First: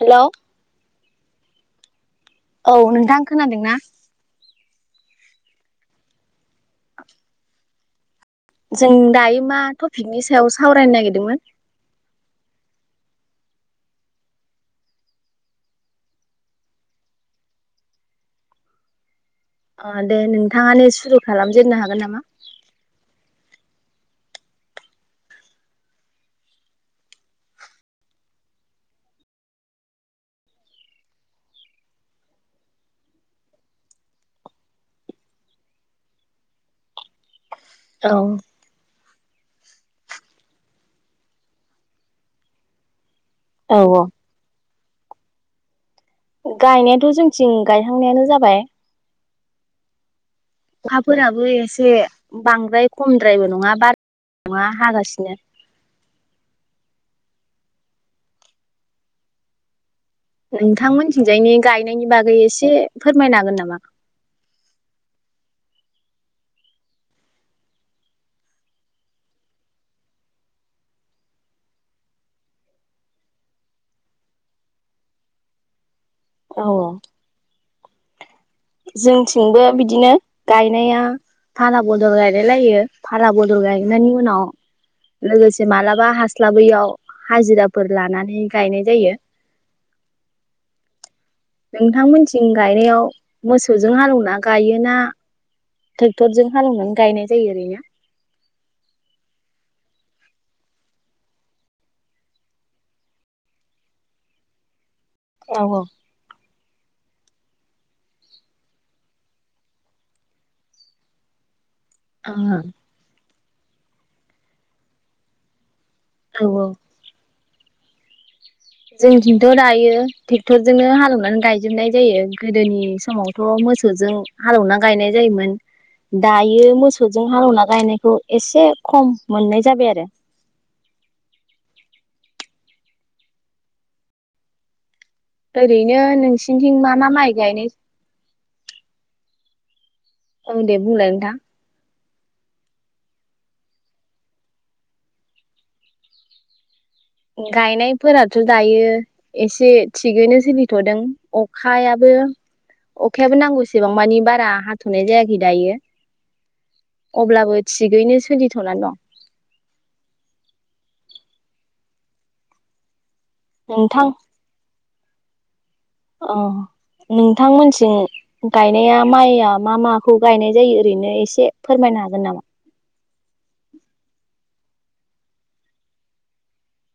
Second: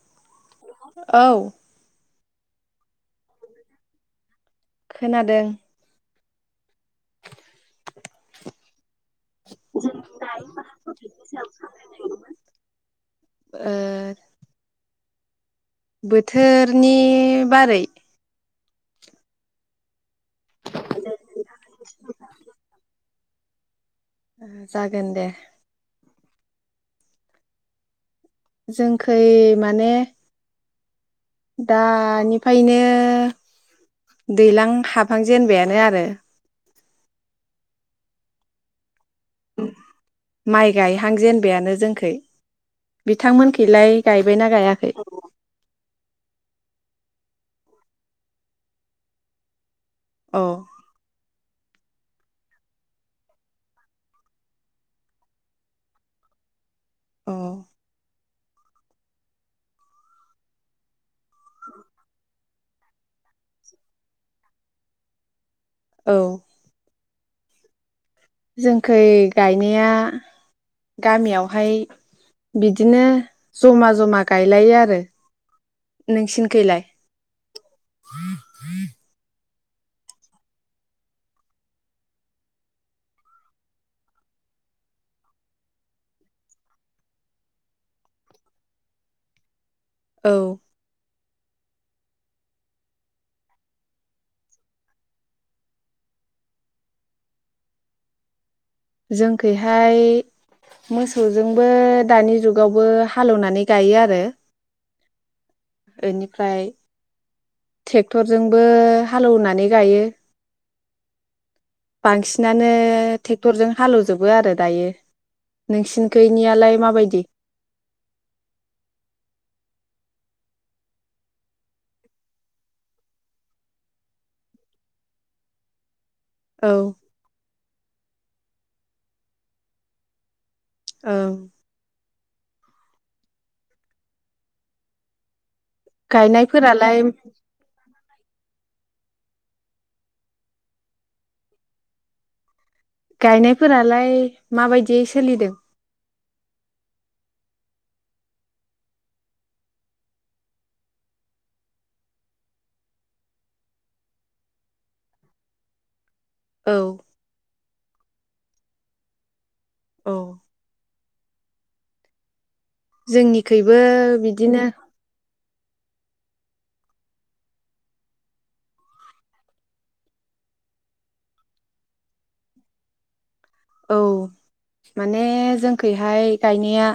Hello औ औ नोंथां खोनादोंना? खोनादों [inaudible] [inaudible] जों दायो मा टपिकनि सायाव सावरायनो नागिरदोंमोन? ओ बोथोरनि बारै दे नोंथाङानो सुरु खालामजेननो हागोन नामा? जागोन दे। जोंखै माने दानिफायनो दैलां हाबहांजेनबायानो आरो। औ माइ गायहां जेनबायानो जोंखै। औ बिथांमोनखैलाय गायबायना गायाखै? गायनायाथ' जोंथिं गायहांनायानो जाबाय। अ अखाफोराबो एस से बांद्राय खमद्रायबो नङा बार [inaudible] नङा हागासिनो। अ नोंथांमोनथिंजायनि गायनायनि बागै एसे फोरमायनो हागोन नामा? औ जोंखै गायनाया गामियावहाय बिदिनो जमा जमा गायलायो आरो। औ नोंसिनखैलाय? [inaudible] जोंथिंबो बिदिनो गायनाया फाला बदल गायलाय लायो फाला बदल गायनायनि उनाव लोगोसे मालाबा हास्लाबैयाव हाजिराफोर लानानै गायनाय जायो। औ नोंथांमोनथिं गायनायाव मोसौजों हालौना गायोना ट्रेक्टरजों हालौनानै गायनाय जायो ओरैनो? जोंखैहाय मोसौजोंबो दानि जुगावबो हालौनानै गायो आरो । औ औ। ओनिफ्राय ट्रेक्टरजोंबो हालेवनानै गायो । बांसिनानो औ ट्रेक्टरजों हालेवजोबो आरो दायो । नोंसिनि औ खैनियालाय माबायदि? जोंनिथिंथ दायो ट्रेक्टरजोंनो हालेवनानै गायजोबनाय जायो गोदोनि समावथ मोसौजों हालेवना गायनाय जायोमोन। औ दायो मोसौजों हालेवना गायनाय ओ एसे खम मोननाय जाबाय आरो । ओं। ओरैनो नोंसिनिथिं मा गायनायफोरालाय मा माइ गायनाय ज औ दे बुंलाय नोंथां । गायनायफोरालाय माबायदि सोलिदों? गायनायफोराथ दायो एसे थिगैनो सोलिथदों अखायाबो अखायाबो नांगौसेबां मानि बारा हाथ'नाय जायाखै दायो। औ अब्लाबो थिगैनो सोलिथना दं। औ जोंनिखबो नोंथां बिदिनो अ नोंथांमोनसि गायनाया माइआ मा माखौ गायनाय जायो ओरैनो एसे फोरमायनो हागोन नामा? औ माने जोंखैहाय गायनाया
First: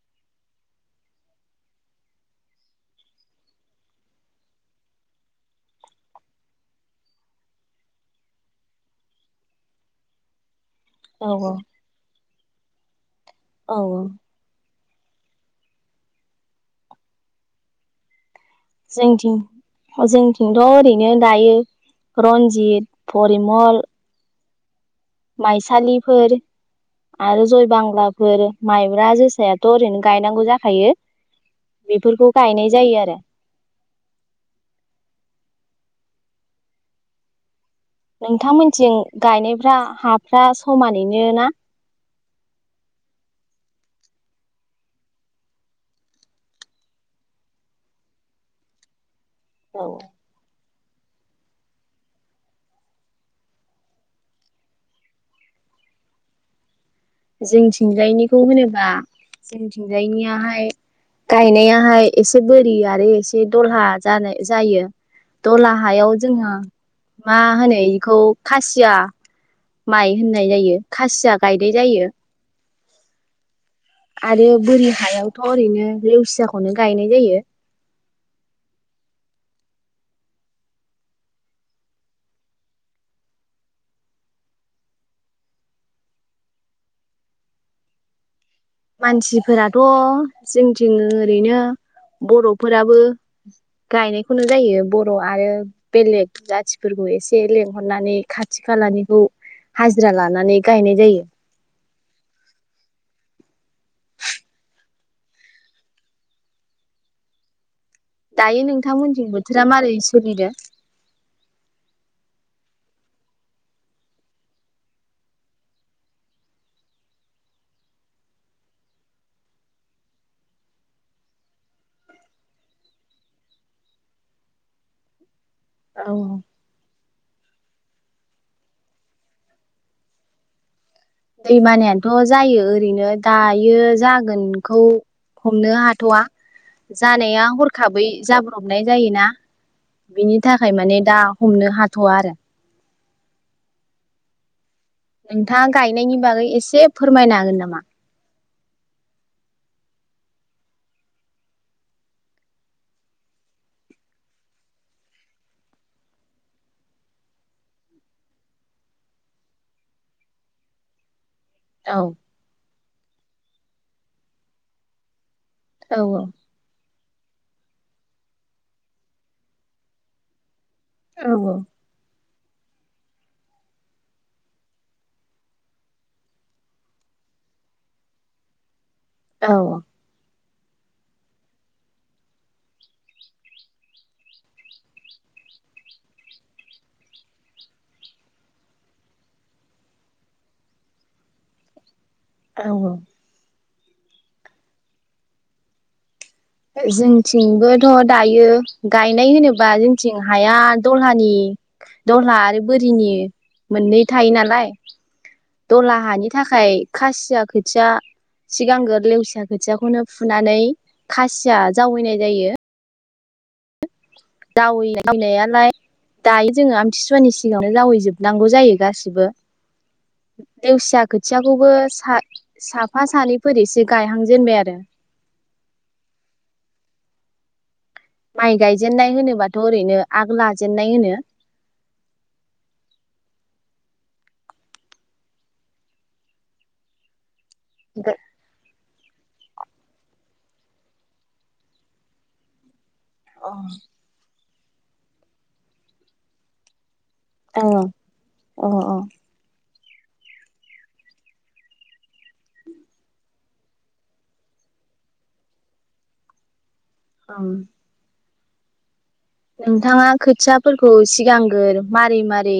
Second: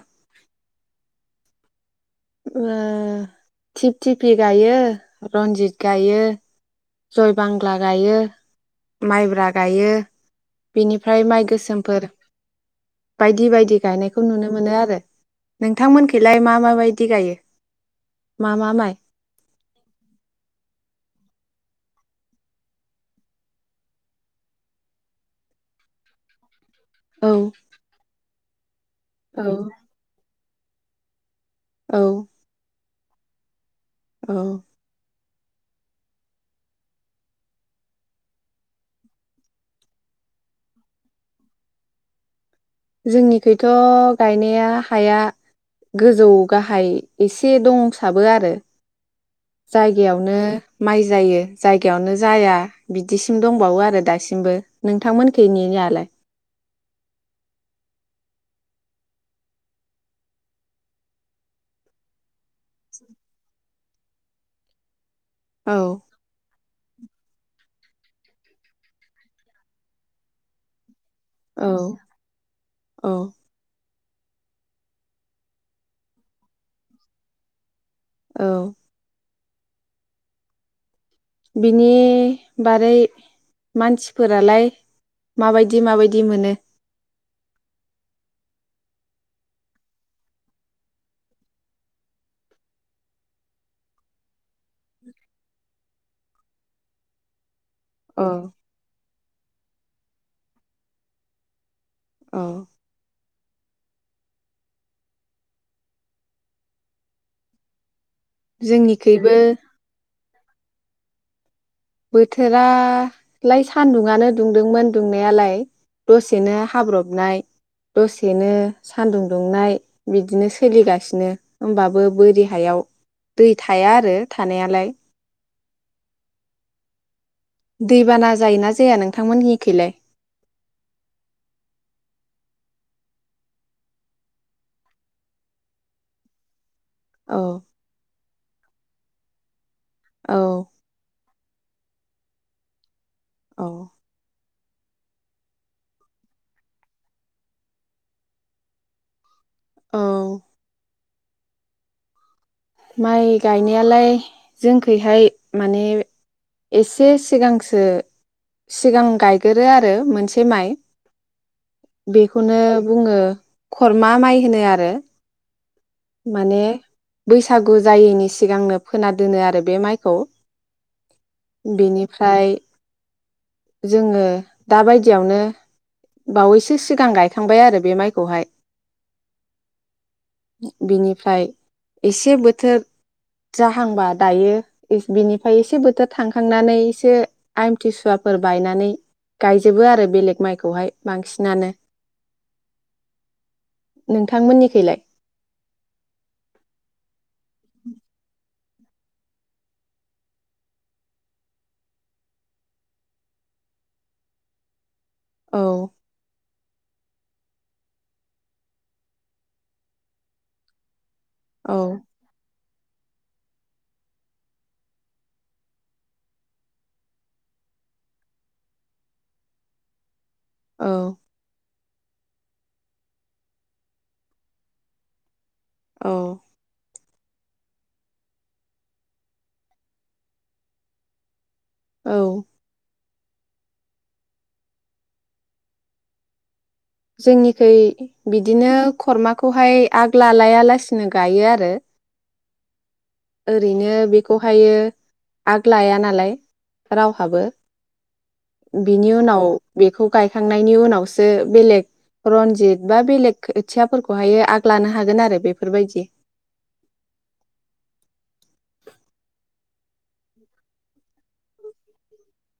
ओ थिप थिफि गायो रन्जित गायो जय बांग्ला गायो माइब्रा गायो बेनिफ्राय औ माइ गोसोमफोर बायदि औ बायदि गायनायखौ नुनो मोनो आरो । नोंथांमोनखैलाय मा माबायदि गायो? मा मा माइ जोंथिंअ जोंथिंथ ओरै बिदिनो दायो रनजित परिमल माइसालिफोर औ आरो जयबांग्लाफोर माइब्रा जोसायाथ औ ओरैनो गायनांगौ जा खायो । बेफोरखौ गायनाय जायो आरो । [inaudible] औ । नोंथांमोनथिं गायनायफ्रा हाफ्रा समानैनो ना? जोंनिखैथ गायनाया हाया गोजौ गाहाय एसे दंसाबो आरो। औ जायगायावनो माइ जायो जायगायावनो जाया बिदिसिम दंबावो आरो दासिमबो नोंथांमोननिखै नियालाय जोंथिंजायनिखौ होनोबा जोंथिंजायनियाहाय गायनायाहाय एसे बोरि आरो एसे दलहा जानाय जायो दला औ हायाव जोंहा मा होनो बेखौ खासिया माइ होननाय जायो खासिया गायनाय औ जायो औ आरो बोरि हायावथ' ओरैनो लेवसियाखौनो गायनाय जायो औ बिनि बारै मानसिफोरालाय माबायदि माबायदि मोनो मानसिफोराथ' जोंथिं ओरैनो बर'फोराबो गायनायखौनो जायो बर' आरो बेलेग जाथिफोरखौ एसे लें हरनानै औ खाथि खालानिखौ हाजिरा लानानै गायनाय जायो औ दायो नोंथांमोनजों जोंनिखैबो बोथोरा मारै फनिदा बोथोरालाय सान्दुंनो दुंदोंमोन दुंनायालाय दसेनो हाब्रबनाय दसेनो सान्दुं दुंनाय बिदिनो सोलिगासिनो होमबाबो बोरि हायाव दै थाया आरो थानायालाय औ दैबाना जायोना जाया नोंथांमोननिखैलाय दैमानायानोथ' जायो ओरैनो दायो जागोनखौ हमनो हाथ'वा औ जानाया हरखाबै जाब हमनाय जायोना औ बिनि थाखाय माने दा हमनो हाथ'वा आरो औ नोंथाङा गायनायनि बागै एसे फोरमायनो हागोन नामा औ माइ गायनायालाय जोंखैहाय माने एसे सिगांसो सिगां गायगोरो आरो मोनसे माइ औ बेखौनो बुङो खरमा माइ होनो आरो औ माने बैसागु जायैनि सिगांनो फोना दोनो आरो बे माइखौ औ औ ओमफ्राय जोङो दाबायदियावनो बावैसो सिगां गायखांबाय आरो बे माइखौहाय औ बिनिफ्राय एसे बोथोर जाहांबा दायो बिनिफ्राय एसे बोथोर थांखांनानै एसे आमथिसुवाफोर बायनानै गायजोबो आरो बेलेग माइखौहाय बांसिनानो औ औ नोंथांमोननिखैलाय जोंथिंबोथ' दायो गायनाय होनोब्ला जोंथिं हाया दहलानि दहला आरो बोरिनि मोननै थायो नालाय। औ दलाहानि थाखाय। थाखाय खासि खासिया औ जावैनाय जायो। जावै जावनायालाय दायो जोङो आमथिसुवानि सिगांनो जावैजोबनांगौ जायो गासिबो। औ देवसिया खोथियाखौबो। साफा सानैफोर एसे गायहांजेनबाय आरो। औ। माइ गायजेननाय होनोबाथ' ओरैनो आग लाजेननाय होनो। औ। जोंनि। खै बिदिनो। खरमाखौहाय आग लालाया लासिनो गायो आरो। अ ओरैनो बेखौ ओमफ्रायो आग लाया नालाय। रावहाबो अ अ बिनि उनाव। बेखौ गायखांनायनि उनावसो बेलेग रनजित बा बेलेग खोथियाफोरखौहाय आग लानो हागोन आरो बेफोरबायदि । औ। नोंथाङा खोथियाफोरखौ सिगांग्र मारै मारै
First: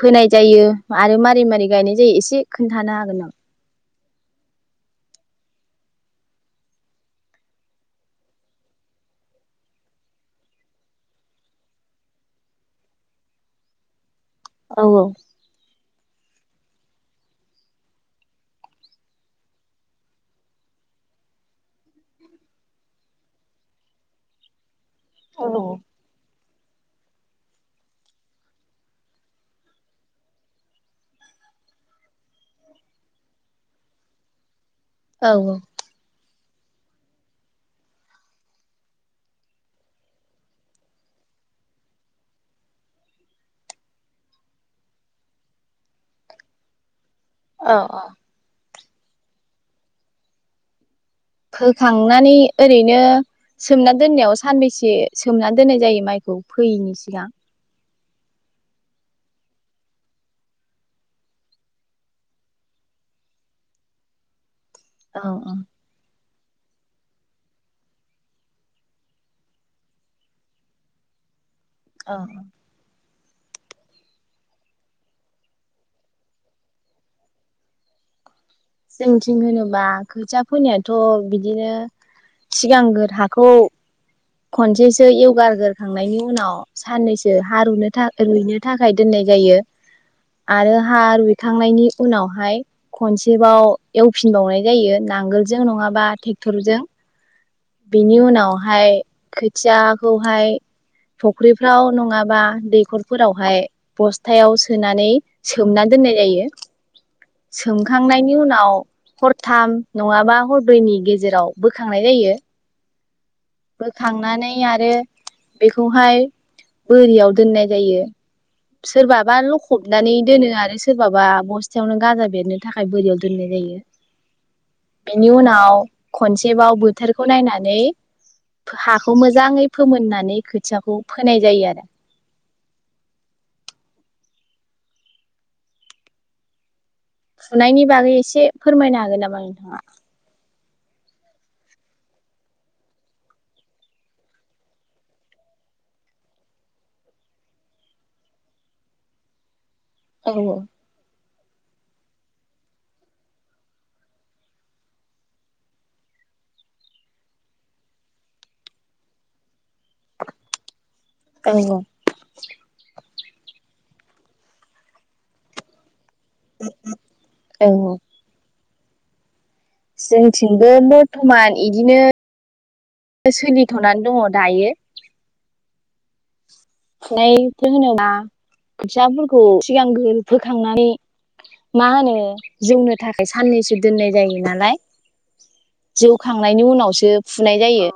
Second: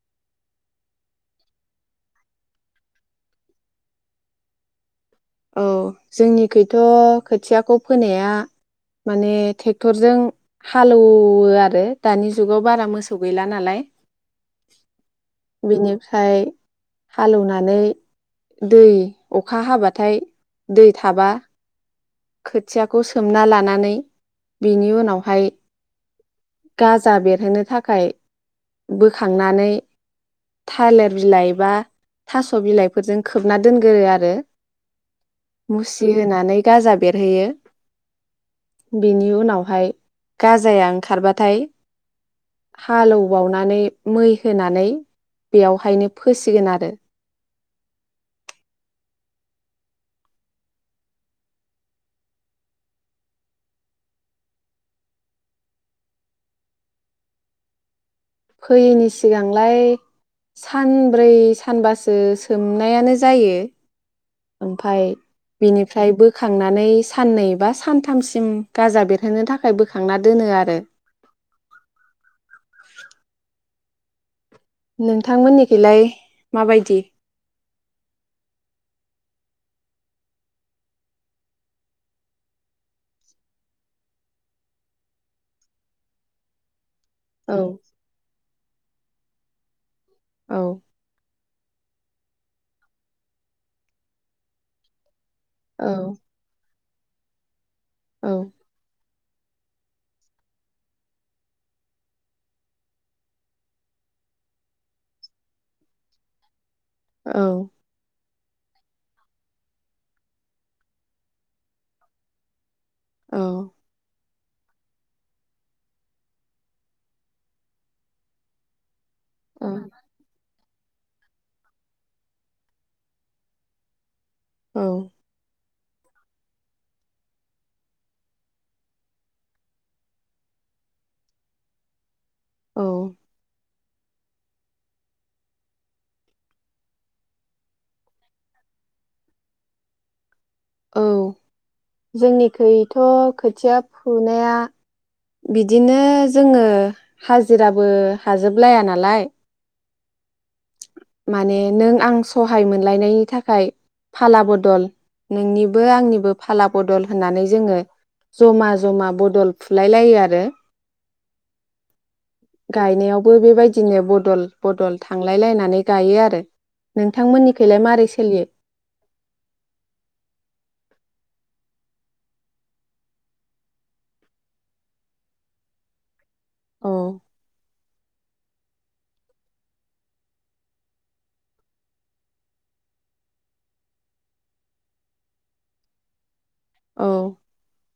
फोनाय जायो आरो मारै मारै गायनाय जायो एसे खोन्थानो हागोन आं। औ जोंनिखथ' खोथियाखौ फोनाया माने ट्रेक्टरजों हालौवो आरो दानि जुगाव बारा मोसौ गैला नालाय। औ औ। बेनिफ्राय हालेवनानै दै अखा हाबा। नाथाय दै थाबा। खोथियाखौ सोमना लानानै। बिनि उनावहाय। औ गाजा बेरहोनो थाखाय बोखांनानै थालिर बिलाइ बा थास' बिलाइफोरजों खोबना दोनगोरो आरो। मुसि होनानै। गाजा बे बेरहोयो बेनि उनावहाय गाजाया ओंखारबाथाय हालेबावनानै मै होनानै बेयावहायनो फोसिगोन आरो। अ अ। फोखांनानै ओरैनो सोमना दोननायाव सानबैसे सोमना दोननाय जायो माइखौ फोयैनि सिगां। फैयैनि सिगांलाय सानब्रै सानबासो सोमनायानो जायो। ओमफाय औ औ बिनिफ्रायबो। बोखांनानै साननै बा सानथामसिम गाजा बेरहोनो थाखाय बोखांना दोनो आरो। औ। नोंथांमोननिखौैलाय माबायदि। जोंथिं होनोबा खोथिया फोनायाथ' बिदिनो सिगांग्र हाखौ खनसेसो यवगारग्रखांनायनि उनाव। साननैसो औ हा रुनो रुइनो थाखाय दोननाय जायो। औ आरो हार खांनायनि उनावहाय खनसे सेबाव एवफिनबावनाय जायो नांगोल जों औ नङाबा टेक्टरजों। बिनि औ उनावहाय। खोथियाखौहाय फख्रिफ्राव नङाबा दैखरफोरावहाय बस्थायाव सोनानै सोमना दोननाय जायो। औ सोंखांनायनि। नि उनाव हरथाम नङाबा हरदब्रैनि गेजेराव बोखांनाय जायो। बोखांनानै। आरो बेखौहाय बोरियाव दोननाय जायो। सोरबाबा औ लखबनानै दोनो आरो। सोरबाबा बस्थायावनो गाजा बेरनो थाखाय बोरियाव दोननाय जायो। औ बेनि उनाव खनसेबाव बोथोरखौ नायनानै। हाखौ मोजाङै फोमोननानै खोथियाखौ फोनाय जायो आरो। औ। फुनायनि बागै एसे फोरमायनो हागोन नामा नोंथाङा? औ जोंनिखैथ' खोथिया फुनाया बिदिनो जोङो हाजिराबो हाजोबलाया नालाय। औ औ। माने नों आं सहाय मोनलायनायनि थाखाय फाला बदल नोंनिबो आंनिबो फाला बदल होननानै जोङो जमा जमा बदल। फुलायलायो आरो औ गायनायाव। बेबायदिनो बदल बदल। थांलायलायनानै गायो आ [unintelligible] औ नोंथांमोननिखैलाय मारै सोलियो? जोंथिंबो बरथमान इदिनो सोलिथ'नानै दङ दायो। औ [unintelligible] माहोनोबा खोथियाफोरखौ सिगांगोर फोखांनानै मा होनो जौनो थाखाय साननैसो दोननाय जायो नालाय जौ खांनायनायनि औ उनावसो फुनाय जायो।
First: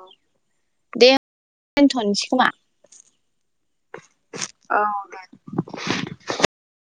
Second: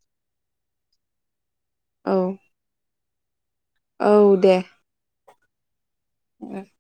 दे। औ दोनथ'सै खोमा। औ दे। उम।